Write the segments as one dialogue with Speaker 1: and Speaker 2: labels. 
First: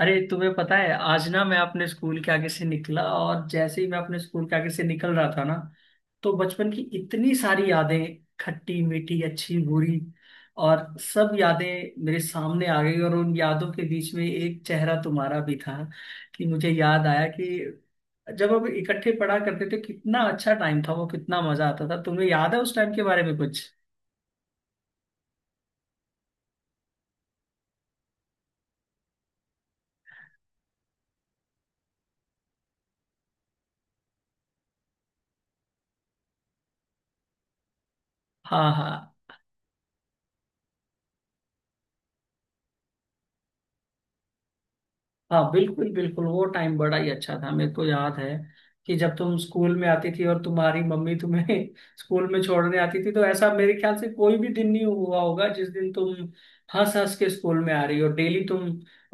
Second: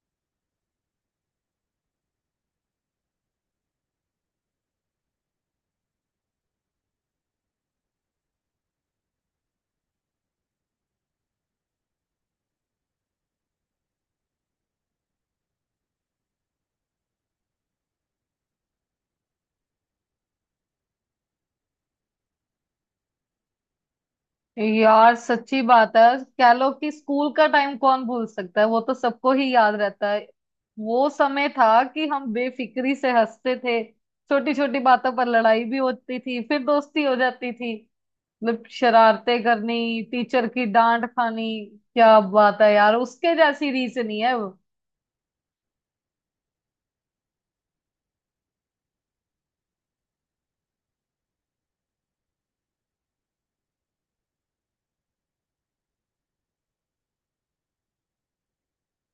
Speaker 1: अरे तुम्हें पता है, आज ना मैं अपने स्कूल के आगे से निकला। और जैसे ही मैं अपने स्कूल के आगे से निकल रहा था ना, तो बचपन की इतनी सारी यादें, खट्टी मीठी अच्छी बुरी, और सब यादें मेरे सामने आ गई। और उन यादों के बीच में एक चेहरा तुम्हारा भी था। कि मुझे याद आया कि जब हम इकट्ठे पढ़ा करते थे, कितना अच्छा टाइम था वो, कितना मजा आता था। तुम्हें याद है उस टाइम के बारे में कुछ?
Speaker 2: यार सच्ची बात है। कह लो कि स्कूल का टाइम कौन भूल सकता है, वो तो सबको ही याद रहता है। वो समय था कि हम बेफिक्री से हंसते थे, छोटी छोटी बातों पर लड़ाई भी होती थी, फिर दोस्ती हो जाती थी। मतलब
Speaker 1: हाँ हाँ।
Speaker 2: शरारतें करनी, टीचर की डांट खानी, क्या बात है यार, उसके जैसी रीस नहीं है वो।
Speaker 1: हाँ बिल्कुल बिल्कुल, वो टाइम बड़ा ही अच्छा था। मेरे को याद है कि जब तुम स्कूल में आती थी और तुम्हारी मम्मी तुम्हें स्कूल में छोड़ने आती थी, तो ऐसा मेरे ख्याल से कोई भी दिन नहीं हुआ होगा जिस दिन तुम हंस हंस के स्कूल में आ रही हो। डेली तुम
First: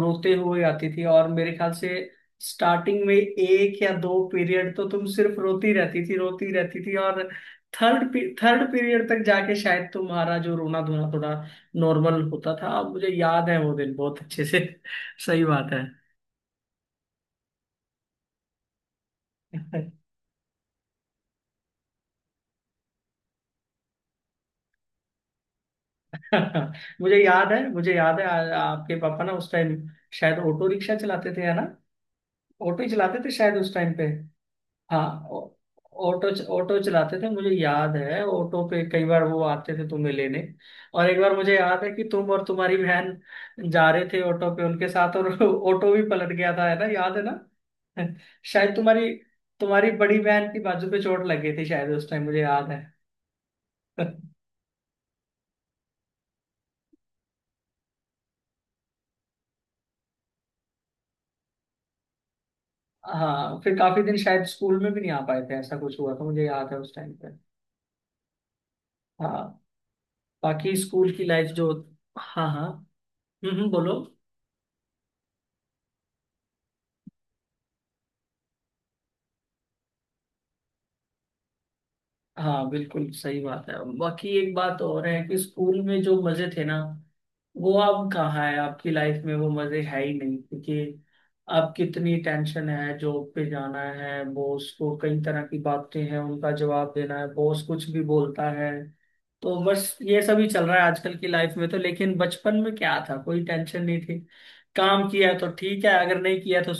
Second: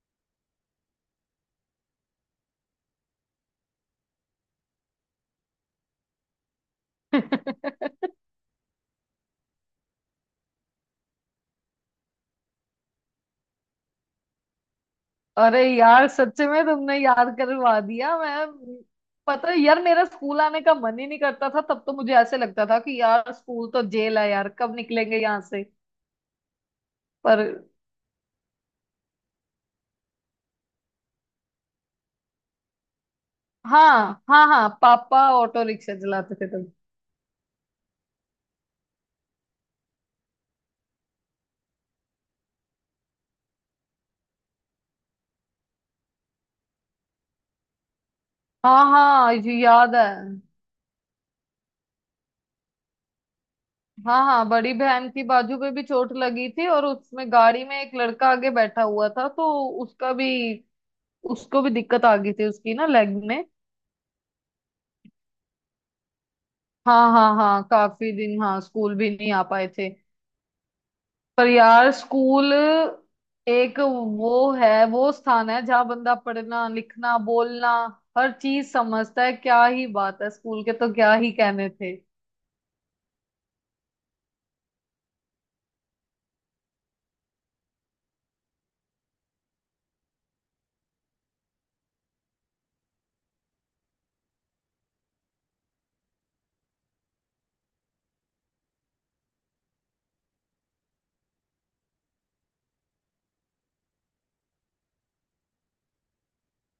Speaker 1: रोते हुए आती थी, और मेरे ख्याल से स्टार्टिंग में एक या दो पीरियड तो तुम सिर्फ रोती रहती थी रोती रहती थी। और थर्ड थर्ड पीरियड तक जाके शायद तुम्हारा जो रोना धोना थोड़ा नॉर्मल होता था। अब मुझे याद है वो दिन बहुत अच्छे से। सही
Speaker 2: अरे
Speaker 1: बात है।
Speaker 2: यार, सच में तुमने याद करवा दिया। मैं, पता है यार, मेरा स्कूल आने का मन ही नहीं करता था तब। तो मुझे ऐसे लगता था कि यार स्कूल तो जेल है यार, कब निकलेंगे यहाँ से।
Speaker 1: मुझे
Speaker 2: पर
Speaker 1: याद है मुझे याद है, आपके पापा ना उस टाइम शायद ऑटो रिक्शा चलाते थे, है ना? ऑटो ही चलाते थे शायद उस टाइम पे।
Speaker 2: हाँ, हाँ हाँ,
Speaker 1: हाँ,
Speaker 2: पापा ऑटो रिक्शा
Speaker 1: ऑटो
Speaker 2: चलाते थे तब।
Speaker 1: ऑटो चलाते थे, मुझे याद है। ऑटो पे कई बार वो आते थे तुम्हें लेने। और एक बार मुझे याद है कि तुम और तुम्हारी बहन जा रहे थे ऑटो पे उनके साथ, और ऑटो भी पलट गया था, है ना, याद है ना? शायद
Speaker 2: हाँ
Speaker 1: तुम्हारी
Speaker 2: हाँ, ये
Speaker 1: तुम्हारी
Speaker 2: याद है।
Speaker 1: बड़ी बहन की बाजू पे चोट लगी थी शायद उस टाइम, मुझे याद है।
Speaker 2: हाँ हाँ, बड़ी बहन की बाजू पे भी चोट लगी थी, और उसमें गाड़ी में एक लड़का आगे बैठा हुआ था तो उसका भी उसको भी दिक्कत आ गई थी, उसकी ना लेग में।
Speaker 1: हाँ, फिर काफी दिन शायद स्कूल में भी नहीं आ पाए थे, ऐसा कुछ हुआ था, मुझे याद है उस
Speaker 2: हाँ
Speaker 1: टाइम
Speaker 2: हाँ
Speaker 1: पे।
Speaker 2: हाँ, काफी दिन हाँ स्कूल भी नहीं आ
Speaker 1: हाँ।
Speaker 2: पाए थे।
Speaker 1: बाकी स्कूल की
Speaker 2: पर
Speaker 1: लाइफ जो...
Speaker 2: यार,
Speaker 1: हाँ
Speaker 2: स्कूल
Speaker 1: हाँ।
Speaker 2: एक
Speaker 1: बोलो।
Speaker 2: वो है, वो स्थान है जहाँ बंदा पढ़ना, लिखना, बोलना, हर चीज समझता है। क्या ही बात है, स्कूल के तो क्या ही कहने थे।
Speaker 1: हाँ बिल्कुल सही बात है। बाकी एक बात और है कि स्कूल में जो मजे थे ना, वो अब कहाँ है? आपकी लाइफ में वो मजे है ही नहीं, क्योंकि अब कितनी टेंशन है। जॉब पे जाना है, बॉस को कई तरह की बातें हैं उनका जवाब देना है, बॉस कुछ भी बोलता है, तो बस ये सब ही चल रहा है आजकल की लाइफ में। तो लेकिन बचपन में क्या था, कोई टेंशन नहीं थी। काम किया तो ठीक है, अगर नहीं किया तो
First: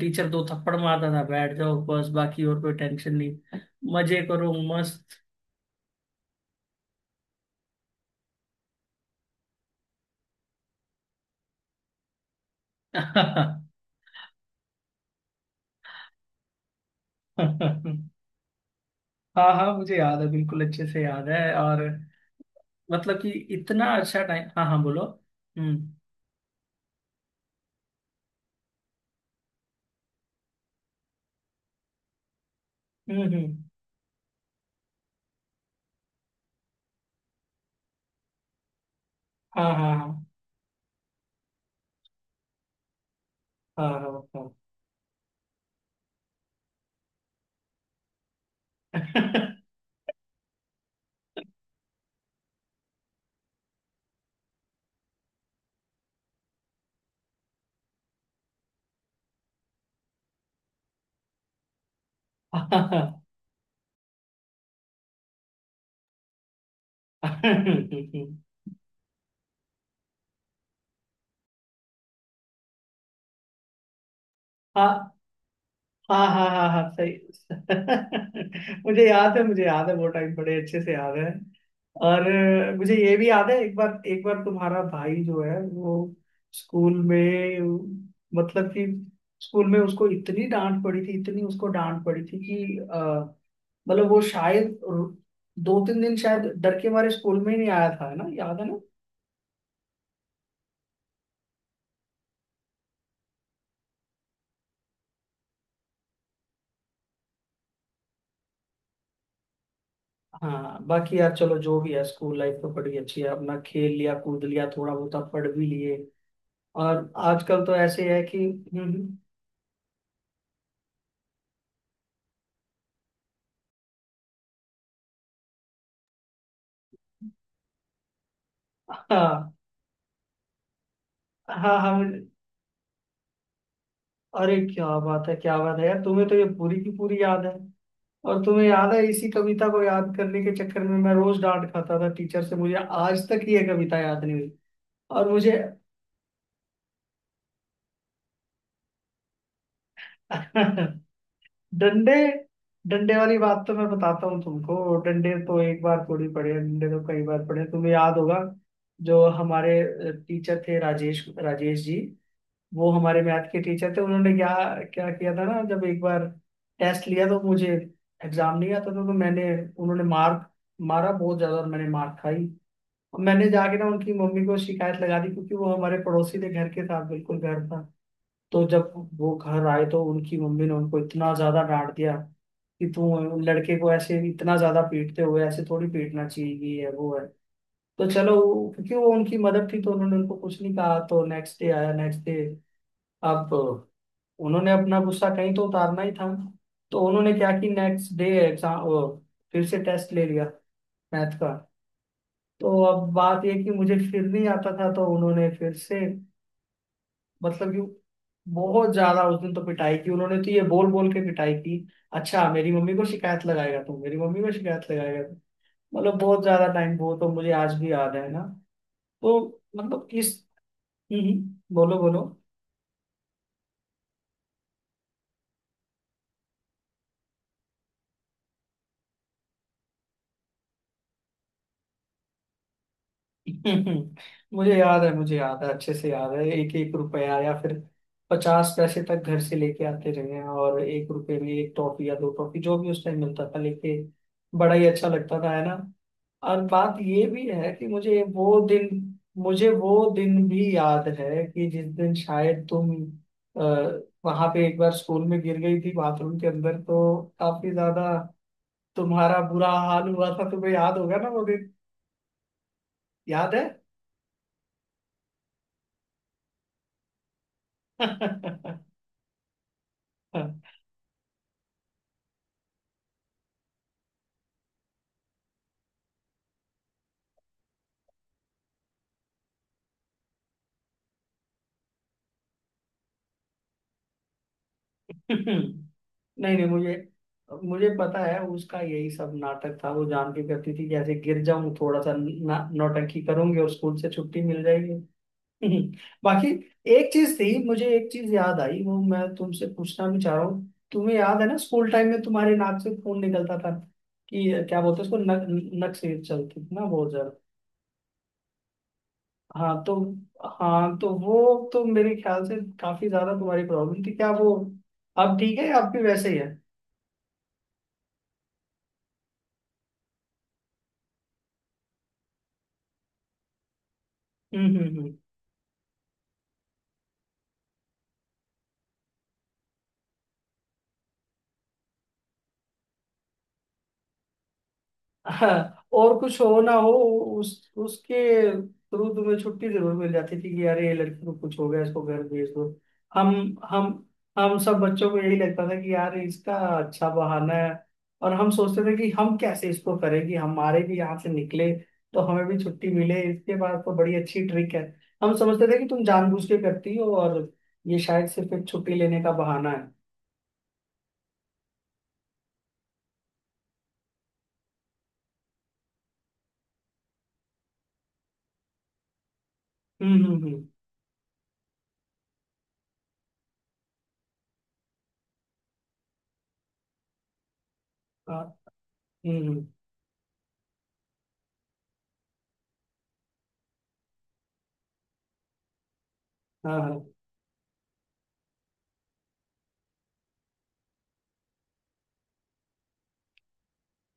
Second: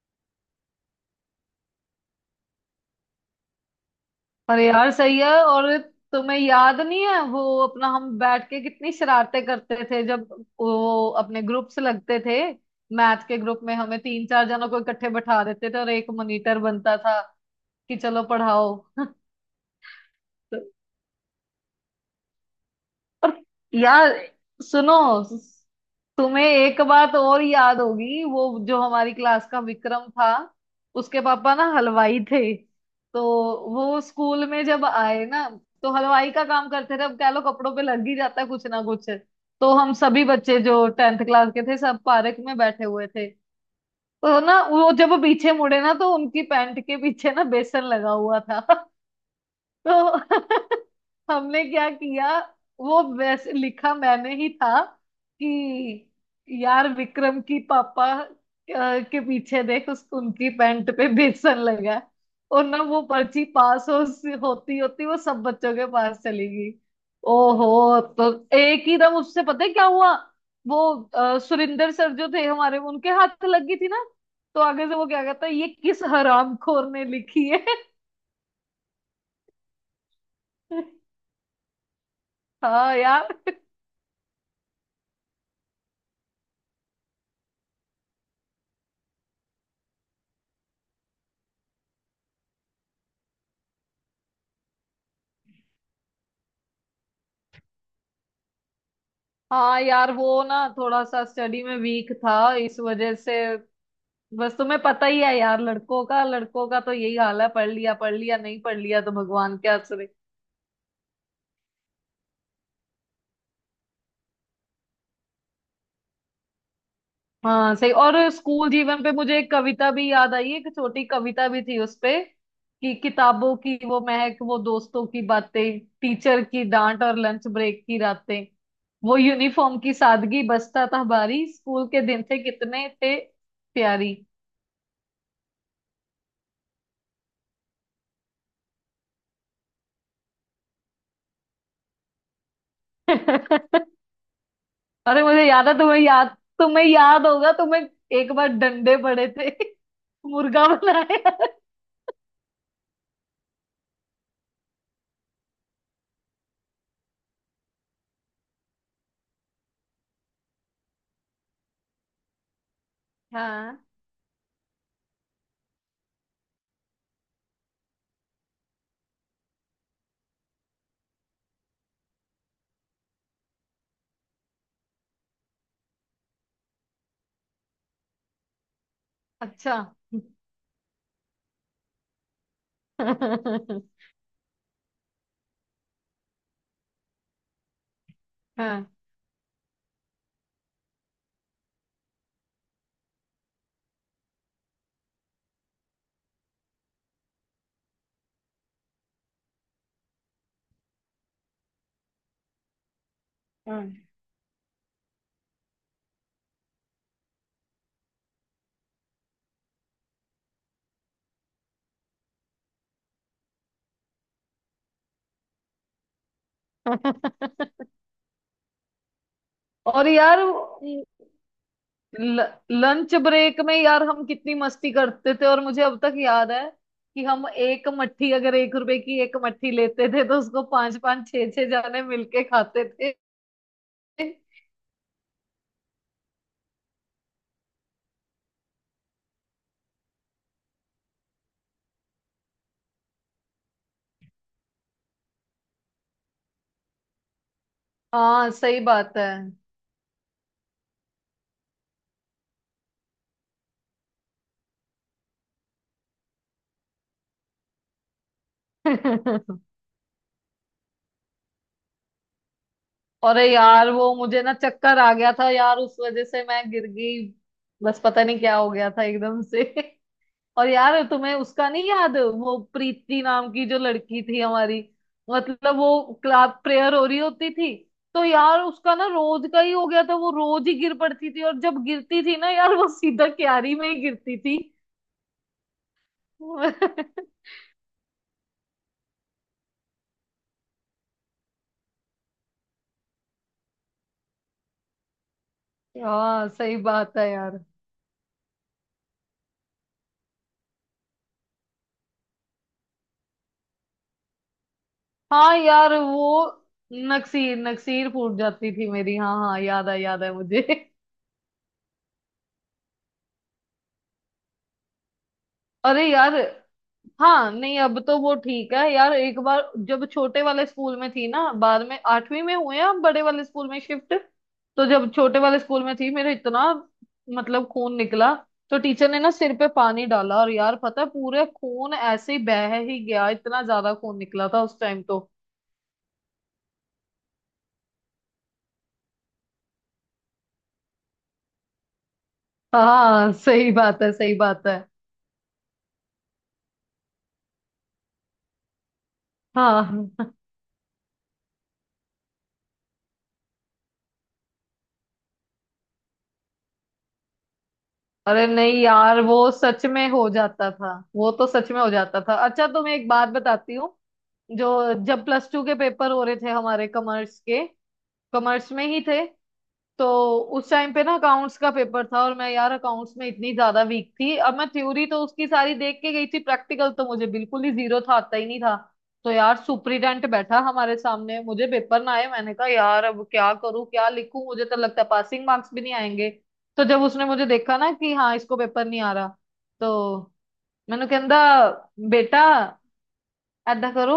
Speaker 1: टीचर दो थप्पड़ मारता था, बैठ जाओ बस, बाकी और कोई टेंशन नहीं। मजे करो,
Speaker 2: पर यार
Speaker 1: मस्त।
Speaker 2: सही है। और तुम्हें याद नहीं है वो, अपना हम बैठ के कितनी शरारतें करते थे, जब वो अपने ग्रुप्स लगते थे। मैथ के ग्रुप में हमें तीन चार जनों को इकट्ठे बैठा देते थे और एक मॉनिटर बनता था कि चलो पढ़ाओ।
Speaker 1: हाँ हाँ, मुझे याद है, बिल्कुल अच्छे से याद है। और मतलब कि
Speaker 2: और
Speaker 1: इतना
Speaker 2: यार
Speaker 1: अच्छा टाइम। हाँ हाँ
Speaker 2: सुनो,
Speaker 1: बोलो। हम्म
Speaker 2: तुम्हें एक बात और याद होगी, वो जो हमारी क्लास का विक्रम था, उसके पापा ना हलवाई थे। तो
Speaker 1: हम्म।
Speaker 2: वो स्कूल में जब आए ना, तो हलवाई का काम करते थे, अब कह लो कपड़ों पे लग ही जाता है कुछ ना कुछ।
Speaker 1: हाँ
Speaker 2: तो
Speaker 1: हाँ
Speaker 2: हम सभी बच्चे जो टेंथ क्लास के थे, सब पार्क में बैठे हुए थे।
Speaker 1: हाँ हाँ
Speaker 2: तो
Speaker 1: हाँ
Speaker 2: ना वो जब पीछे मुड़े ना तो उनकी पैंट के पीछे ना बेसन लगा हुआ था। तो हमने क्या किया, वो वैसे लिखा मैंने ही था कि यार विक्रम की पापा के पीछे देख, उस उनकी पैंट पे बेसन लगा है। और ना वो
Speaker 1: हाँ।
Speaker 2: पर्ची पास हो होती होती वो सब बच्चों के पास चली गई।
Speaker 1: हाँ
Speaker 2: ओहो, तो
Speaker 1: हाँ
Speaker 2: एक ही दम उससे पता है क्या हुआ, वो सुरिंदर सर जो थे हमारे, उनके हाथ लग गई थी ना। तो आगे से वो
Speaker 1: हाँ,
Speaker 2: क्या कहता है, ये किस
Speaker 1: हाँ हाँ हाँ हाँ
Speaker 2: हरामखोर ने
Speaker 1: सही।
Speaker 2: लिखी है।
Speaker 1: मुझे याद है मुझे याद है, वो टाइम बड़े अच्छे से याद है। और मुझे
Speaker 2: हाँ
Speaker 1: ये भी
Speaker 2: यार।
Speaker 1: याद है, एक बार तुम्हारा भाई जो है वो स्कूल में, मतलब कि स्कूल में उसको इतनी डांट पड़ी थी, इतनी उसको डांट पड़ी थी कि मतलब वो शायद दो तीन दिन शायद डर के मारे स्कूल में ही नहीं आया था, है ना, याद है ना?
Speaker 2: हाँ यार, वो ना थोड़ा सा स्टडी में वीक था, इस वजह से। बस तुम्हें पता ही है यार, लड़कों का तो यही हाल है, पढ़ लिया पढ़ लिया, नहीं पढ़ लिया तो भगवान के आसरे।
Speaker 1: हाँ बाकी यार चलो जो भी है, स्कूल लाइफ तो बड़ी अच्छी है। अपना खेल लिया, कूद लिया, थोड़ा बहुत पढ़ भी लिए। और आजकल
Speaker 2: हाँ
Speaker 1: तो
Speaker 2: सही।
Speaker 1: ऐसे
Speaker 2: और
Speaker 1: है कि...
Speaker 2: स्कूल जीवन पे
Speaker 1: हम्म,
Speaker 2: मुझे एक कविता भी याद आई, एक छोटी कविता भी थी उस पे। कि किताबों की वो महक, वो दोस्तों की बातें, टीचर की डांट और लंच ब्रेक की रातें, वो
Speaker 1: हाँ
Speaker 2: यूनिफॉर्म की सादगी, बस्ता था भारी,
Speaker 1: हाँ
Speaker 2: स्कूल के
Speaker 1: हम।
Speaker 2: दिन थे कितने थे प्यारी।
Speaker 1: अरे क्या बात है, क्या बात है यार, तुम्हें तो ये पूरी की पूरी याद है। और तुम्हें याद है, इसी कविता को याद करने के चक्कर में मैं रोज डांट खाता था टीचर से, मुझे आज तक ये कविता याद नहीं हुई।
Speaker 2: अरे
Speaker 1: और
Speaker 2: मुझे
Speaker 1: मुझे...
Speaker 2: याद है, तुम्हें याद, तुम्हें याद होगा, तुम्हें एक बार डंडे पड़े थे। मुर्गा बनाया।
Speaker 1: डंडे डंडे वाली बात तो मैं बताता हूँ तुमको। डंडे तो एक बार थोड़ी पढ़े, डंडे तो कई बार पढ़े, तुम्हें याद होगा। जो हमारे टीचर थे राजेश, राजेश जी, वो हमारे मैथ के
Speaker 2: हाँ।
Speaker 1: टीचर थे। उन्होंने क्या क्या किया था ना, जब एक बार टेस्ट लिया तो मुझे एग्जाम नहीं आता था, तो मैंने उन्होंने मारा बहुत ज्यादा, और मैंने मार खाई। और मैंने जाके ना उनकी मम्मी को शिकायत लगा दी, क्योंकि वो हमारे पड़ोसी थे, घर के साथ बिल्कुल घर था। तो जब वो घर
Speaker 2: अच्छा।
Speaker 1: आए तो उनकी मम्मी ने उनको इतना ज्यादा डांट दिया कि तुम लड़के
Speaker 2: हाँ
Speaker 1: को ऐसे इतना ज्यादा पीटते हो, ऐसे थोड़ी पीटना चाहिए, ये है वो है। तो चलो क्योंकि वो उनकी मदर थी तो उन्होंने उनको कुछ नहीं कहा। तो नेक्स्ट डे आया, नेक्स्ट डे अब उन्होंने अपना गुस्सा कहीं तो उतारना ही था, तो उन्होंने क्या कि नेक्स्ट डे एग्जाम फिर से टेस्ट ले लिया मैथ का। तो अब बात ये कि मुझे
Speaker 2: हाँ।
Speaker 1: फिर नहीं आता था, तो उन्होंने फिर से, मतलब कि बहुत ज्यादा उस दिन तो पिटाई की उन्होंने। तो ये बोल बोल के पिटाई की, अच्छा मेरी मम्मी को शिकायत लगाएगा तू, मेरी मम्मी को शिकायत लगाएगा तू। मतलब बहुत ज्यादा टाइम, वो तो मुझे आज भी याद है ना। तो मतलब
Speaker 2: और
Speaker 1: इस...
Speaker 2: यार
Speaker 1: बोलो बोलो।
Speaker 2: लंच ब्रेक में यार हम कितनी मस्ती करते थे, और मुझे अब तक याद है कि हम एक मट्ठी, अगर एक रुपए की एक मट्ठी लेते थे, तो उसको पांच पांच छह छह जाने मिलके खाते थे।
Speaker 1: मुझे याद है मुझे याद है, अच्छे से याद है। एक एक रुपया या फिर पचास पैसे तक घर से लेके आते रहे हैं, और एक रुपए में एक टॉफी या दो टॉफी, जो भी उस टाइम मिलता था लेके, बड़ा ही अच्छा लगता था, है ना? और बात ये भी है कि
Speaker 2: हाँ सही बात है।
Speaker 1: मुझे वो दिन भी याद है कि जिस दिन शायद तुम अ, वहां पे एक बार स्कूल में गिर गई थी बाथरूम के अंदर, तो काफी ज्यादा तुम्हारा बुरा हाल हुआ था, तुम्हें याद होगा ना वो दिन,
Speaker 2: अरे
Speaker 1: याद है?
Speaker 2: यार वो मुझे ना चक्कर आ गया था यार, उस वजह से मैं गिर गई। बस पता नहीं क्या हो गया था एकदम से। और यार तुम्हें उसका नहीं याद, वो प्रीति नाम की जो लड़की थी हमारी, मतलब वो क्लास प्रेयर हो रही होती थी, तो यार उसका ना रोज का ही हो गया था, वो रोज ही गिर पड़ती थी और जब गिरती थी ना यार, वो सीधा क्यारी में ही गिरती थी।
Speaker 1: नहीं नहीं, मुझे मुझे पता है, उसका यही सब नाटक था। वो जान के करती थी कि ऐसे गिर जाऊं, थोड़ा सा ना नौटंकी करूंगी और स्कूल से छुट्टी मिल जाएगी। बाकी
Speaker 2: हाँ सही
Speaker 1: एक
Speaker 2: बात है
Speaker 1: चीज थी,
Speaker 2: यार।
Speaker 1: मुझे एक चीज याद आई, वो मैं तुमसे पूछना भी चाह रहा हूँ। तुम्हें याद है ना स्कूल टाइम में तुम्हारे नाक से खून निकलता था? कि क्या बोलते हैं उसको, नक,
Speaker 2: हाँ यार
Speaker 1: नक से
Speaker 2: वो
Speaker 1: चलती थी ना बहुत ज्यादा।
Speaker 2: नक्सीर, नक्सीर फूट जाती थी मेरी। हाँ हाँ
Speaker 1: हाँ
Speaker 2: याद
Speaker 1: तो,
Speaker 2: है, याद है मुझे।
Speaker 1: हाँ तो वो तो मेरे ख्याल से काफी ज्यादा तुम्हारी प्रॉब्लम थी, क्या वो अब ठीक है, अब भी
Speaker 2: अरे
Speaker 1: वैसे
Speaker 2: यार।
Speaker 1: ही है?
Speaker 2: हाँ नहीं, अब तो वो ठीक है यार। एक बार जब छोटे वाले स्कूल में थी ना, बाद में आठवीं में हुए हम बड़े वाले स्कूल में शिफ्ट, तो जब
Speaker 1: हम्म।
Speaker 2: छोटे वाले स्कूल में थी, मेरे इतना मतलब खून निकला, तो टीचर ने ना सिर पे पानी डाला, और यार पता है पूरे खून ऐसे ही बह ही गया, इतना ज्यादा खून निकला था उस टाइम तो।
Speaker 1: हाँ, और कुछ हो ना हो, उस उसके थ्रू तुम्हें छुट्टी जरूर मिल जाती थी कि यार ये लड़की को कुछ हो गया, इसको घर भेज दो।
Speaker 2: हाँ
Speaker 1: हम
Speaker 2: सही
Speaker 1: हम
Speaker 2: बात है, सही
Speaker 1: हम
Speaker 2: बात है।
Speaker 1: सब बच्चों को यही लगता था कि यार इसका अच्छा बहाना है, और हम सोचते थे कि हम कैसे इसको
Speaker 2: हाँ।
Speaker 1: करें कि हमारे भी यहाँ से निकले, तो हमें भी छुट्टी मिले। इसके बाद तो बड़ी अच्छी ट्रिक है, हम समझते थे कि तुम जानबूझ के करती हो, और ये शायद
Speaker 2: अरे
Speaker 1: सिर्फ एक
Speaker 2: नहीं
Speaker 1: छुट्टी
Speaker 2: यार,
Speaker 1: लेने का
Speaker 2: वो
Speaker 1: बहाना है।
Speaker 2: सच में हो जाता था, वो तो सच में हो जाता था। अच्छा तो मैं एक बात बताती हूँ, जो जब प्लस टू के पेपर हो रहे थे हमारे, कॉमर्स के, कॉमर्स में ही थे तो।
Speaker 1: हम्म।
Speaker 2: उस टाइम पे ना अकाउंट्स का पेपर था, और मैं यार अकाउंट्स में इतनी ज्यादा वीक थी। अब मैं थ्योरी तो उसकी सारी देख के गई थी, प्रैक्टिकल तो मुझे बिल्कुल ही जीरो था, आता
Speaker 1: हाँ,
Speaker 2: ही नहीं था। तो
Speaker 1: हम्म
Speaker 2: यार
Speaker 1: हम्म,
Speaker 2: सुपरिटेंडेंट बैठा हमारे सामने, मुझे पेपर ना आए, मैंने कहा यार अब क्या करूं, क्या लिखूं, मुझे तो लगता है पासिंग मार्क्स भी नहीं आएंगे। तो जब
Speaker 1: हाँ
Speaker 2: उसने मुझे देखा ना कि हाँ इसको पेपर नहीं आ रहा, तो मैंने कहंदा, बेटा ऐदा करो,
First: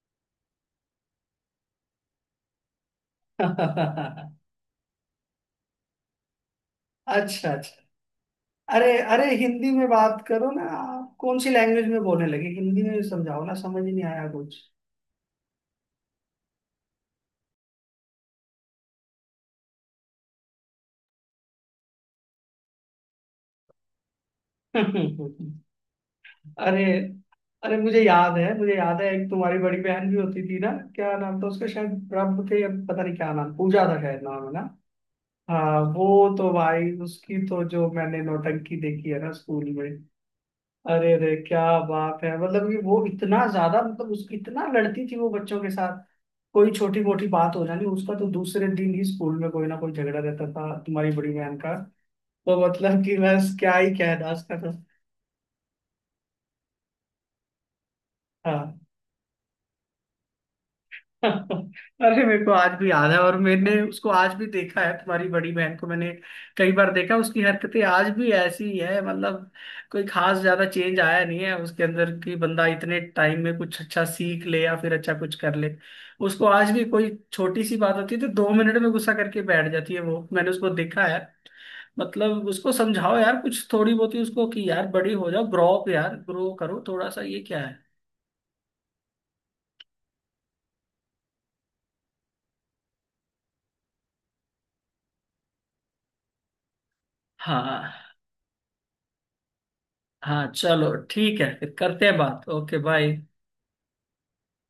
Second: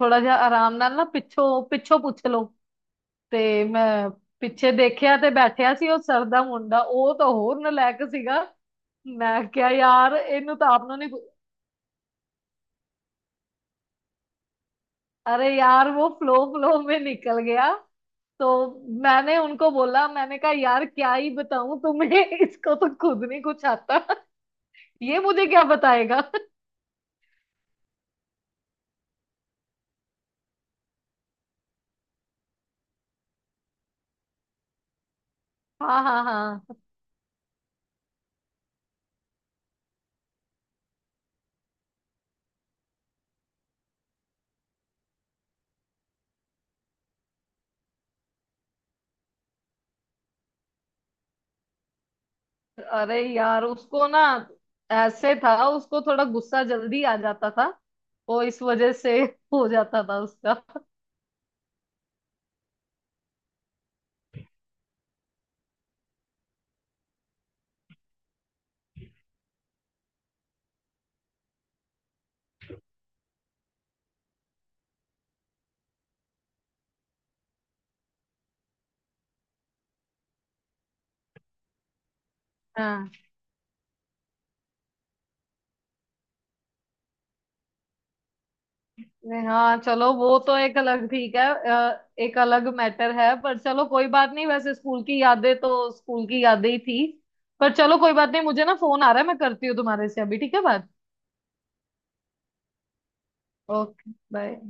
Speaker 2: थोड़ा जा आराम नाल ना पिछो पिछो पूछ लो। ਤੇ ਮੈਂ
Speaker 1: हाँ।
Speaker 2: ਪਿੱਛੇ ਦੇਖਿਆ ਤੇ ਬੈਠਿਆ ਸੀ ਉਹ ਸਰ ਦਾ ਮੁੰਡਾ, ਉਹ ਤਾਂ
Speaker 1: अच्छा
Speaker 2: ਹੋਰ
Speaker 1: अच्छा।
Speaker 2: ਨਾਲਾਇਕ ਸੀਗਾ।
Speaker 1: अरे अरे,
Speaker 2: ਮੈਂ ਕਿਹਾ
Speaker 1: हिंदी में
Speaker 2: ਯਾਰ
Speaker 1: बात करो
Speaker 2: ਇਹਨੂੰ
Speaker 1: ना,
Speaker 2: ਤਾਂ ਆਪ ਨੂੰ नहीं
Speaker 1: आप
Speaker 2: पू-
Speaker 1: कौन सी लैंग्वेज में बोलने लगे? हिंदी में समझाओ ना, समझ ही नहीं आया कुछ।
Speaker 2: अरे यार वो फ्लो फ्लो में निकल गया। तो मैंने उनको बोला, मैंने कहा यार क्या ही बताऊं तुम्हें, इसको तो खुद नहीं कुछ आता, ये मुझे क्या बताएगा।
Speaker 1: अरे अरे, मुझे याद है मुझे याद है, एक तुम्हारी बड़ी बहन भी होती थी ना? क्या नाम था उसका, शायद रब थे या पता नहीं क्या नाम, पूजा था शायद नाम, है ना? हाँ
Speaker 2: हाँ हाँ
Speaker 1: वो तो
Speaker 2: हाँ।
Speaker 1: भाई, उसकी तो जो मैंने नौटंकी देखी है ना स्कूल में, अरे अरे क्या बात है। मतलब कि वो इतना ज्यादा, मतलब उसकी इतना लड़ती थी वो बच्चों के साथ, कोई छोटी मोटी बात हो जानी उसका, तो दूसरे दिन ही स्कूल में कोई ना कोई झगड़ा रहता था तुम्हारी बड़ी बहन का। तो मतलब कि
Speaker 2: अरे
Speaker 1: बस
Speaker 2: यार
Speaker 1: क्या ही
Speaker 2: उसको ना
Speaker 1: कहना उसका तो।
Speaker 2: ऐसे था, उसको थोड़ा गुस्सा जल्दी आ जाता था, वो इस
Speaker 1: हाँ।
Speaker 2: वजह से हो जाता था उसका।
Speaker 1: अरे मेरे को आज भी याद है, और मैंने उसको आज भी देखा है तुम्हारी बड़ी बहन को, मैंने कई बार देखा। उसकी हरकतें आज भी ऐसी ही है, मतलब कोई खास ज्यादा चेंज आया नहीं है उसके अंदर, कि बंदा इतने टाइम में कुछ अच्छा सीख ले या फिर अच्छा कुछ कर ले। उसको आज भी कोई छोटी सी बात होती है तो दो मिनट में गुस्सा करके बैठ जाती है, वो मैंने उसको देखा है। मतलब उसको
Speaker 2: हाँ।
Speaker 1: समझाओ यार कुछ थोड़ी बहुत ही उसको, कि यार बड़ी हो जाओ, ग्रो अप यार, ग्रो करो थोड़ा सा, ये क्या है?
Speaker 2: नहीं, हाँ चलो वो तो एक अलग ठीक है, एक अलग मैटर है। पर चलो कोई बात नहीं, वैसे स्कूल की यादें तो स्कूल की यादें ही थी। पर
Speaker 1: हाँ,
Speaker 2: चलो कोई बात नहीं, मुझे ना फोन आ रहा है, मैं करती हूँ तुम्हारे से अभी,
Speaker 1: हाँ
Speaker 2: ठीक है बात।
Speaker 1: चलो ठीक है, फिर करते हैं बात। Okay, bye.
Speaker 2: Okay bye.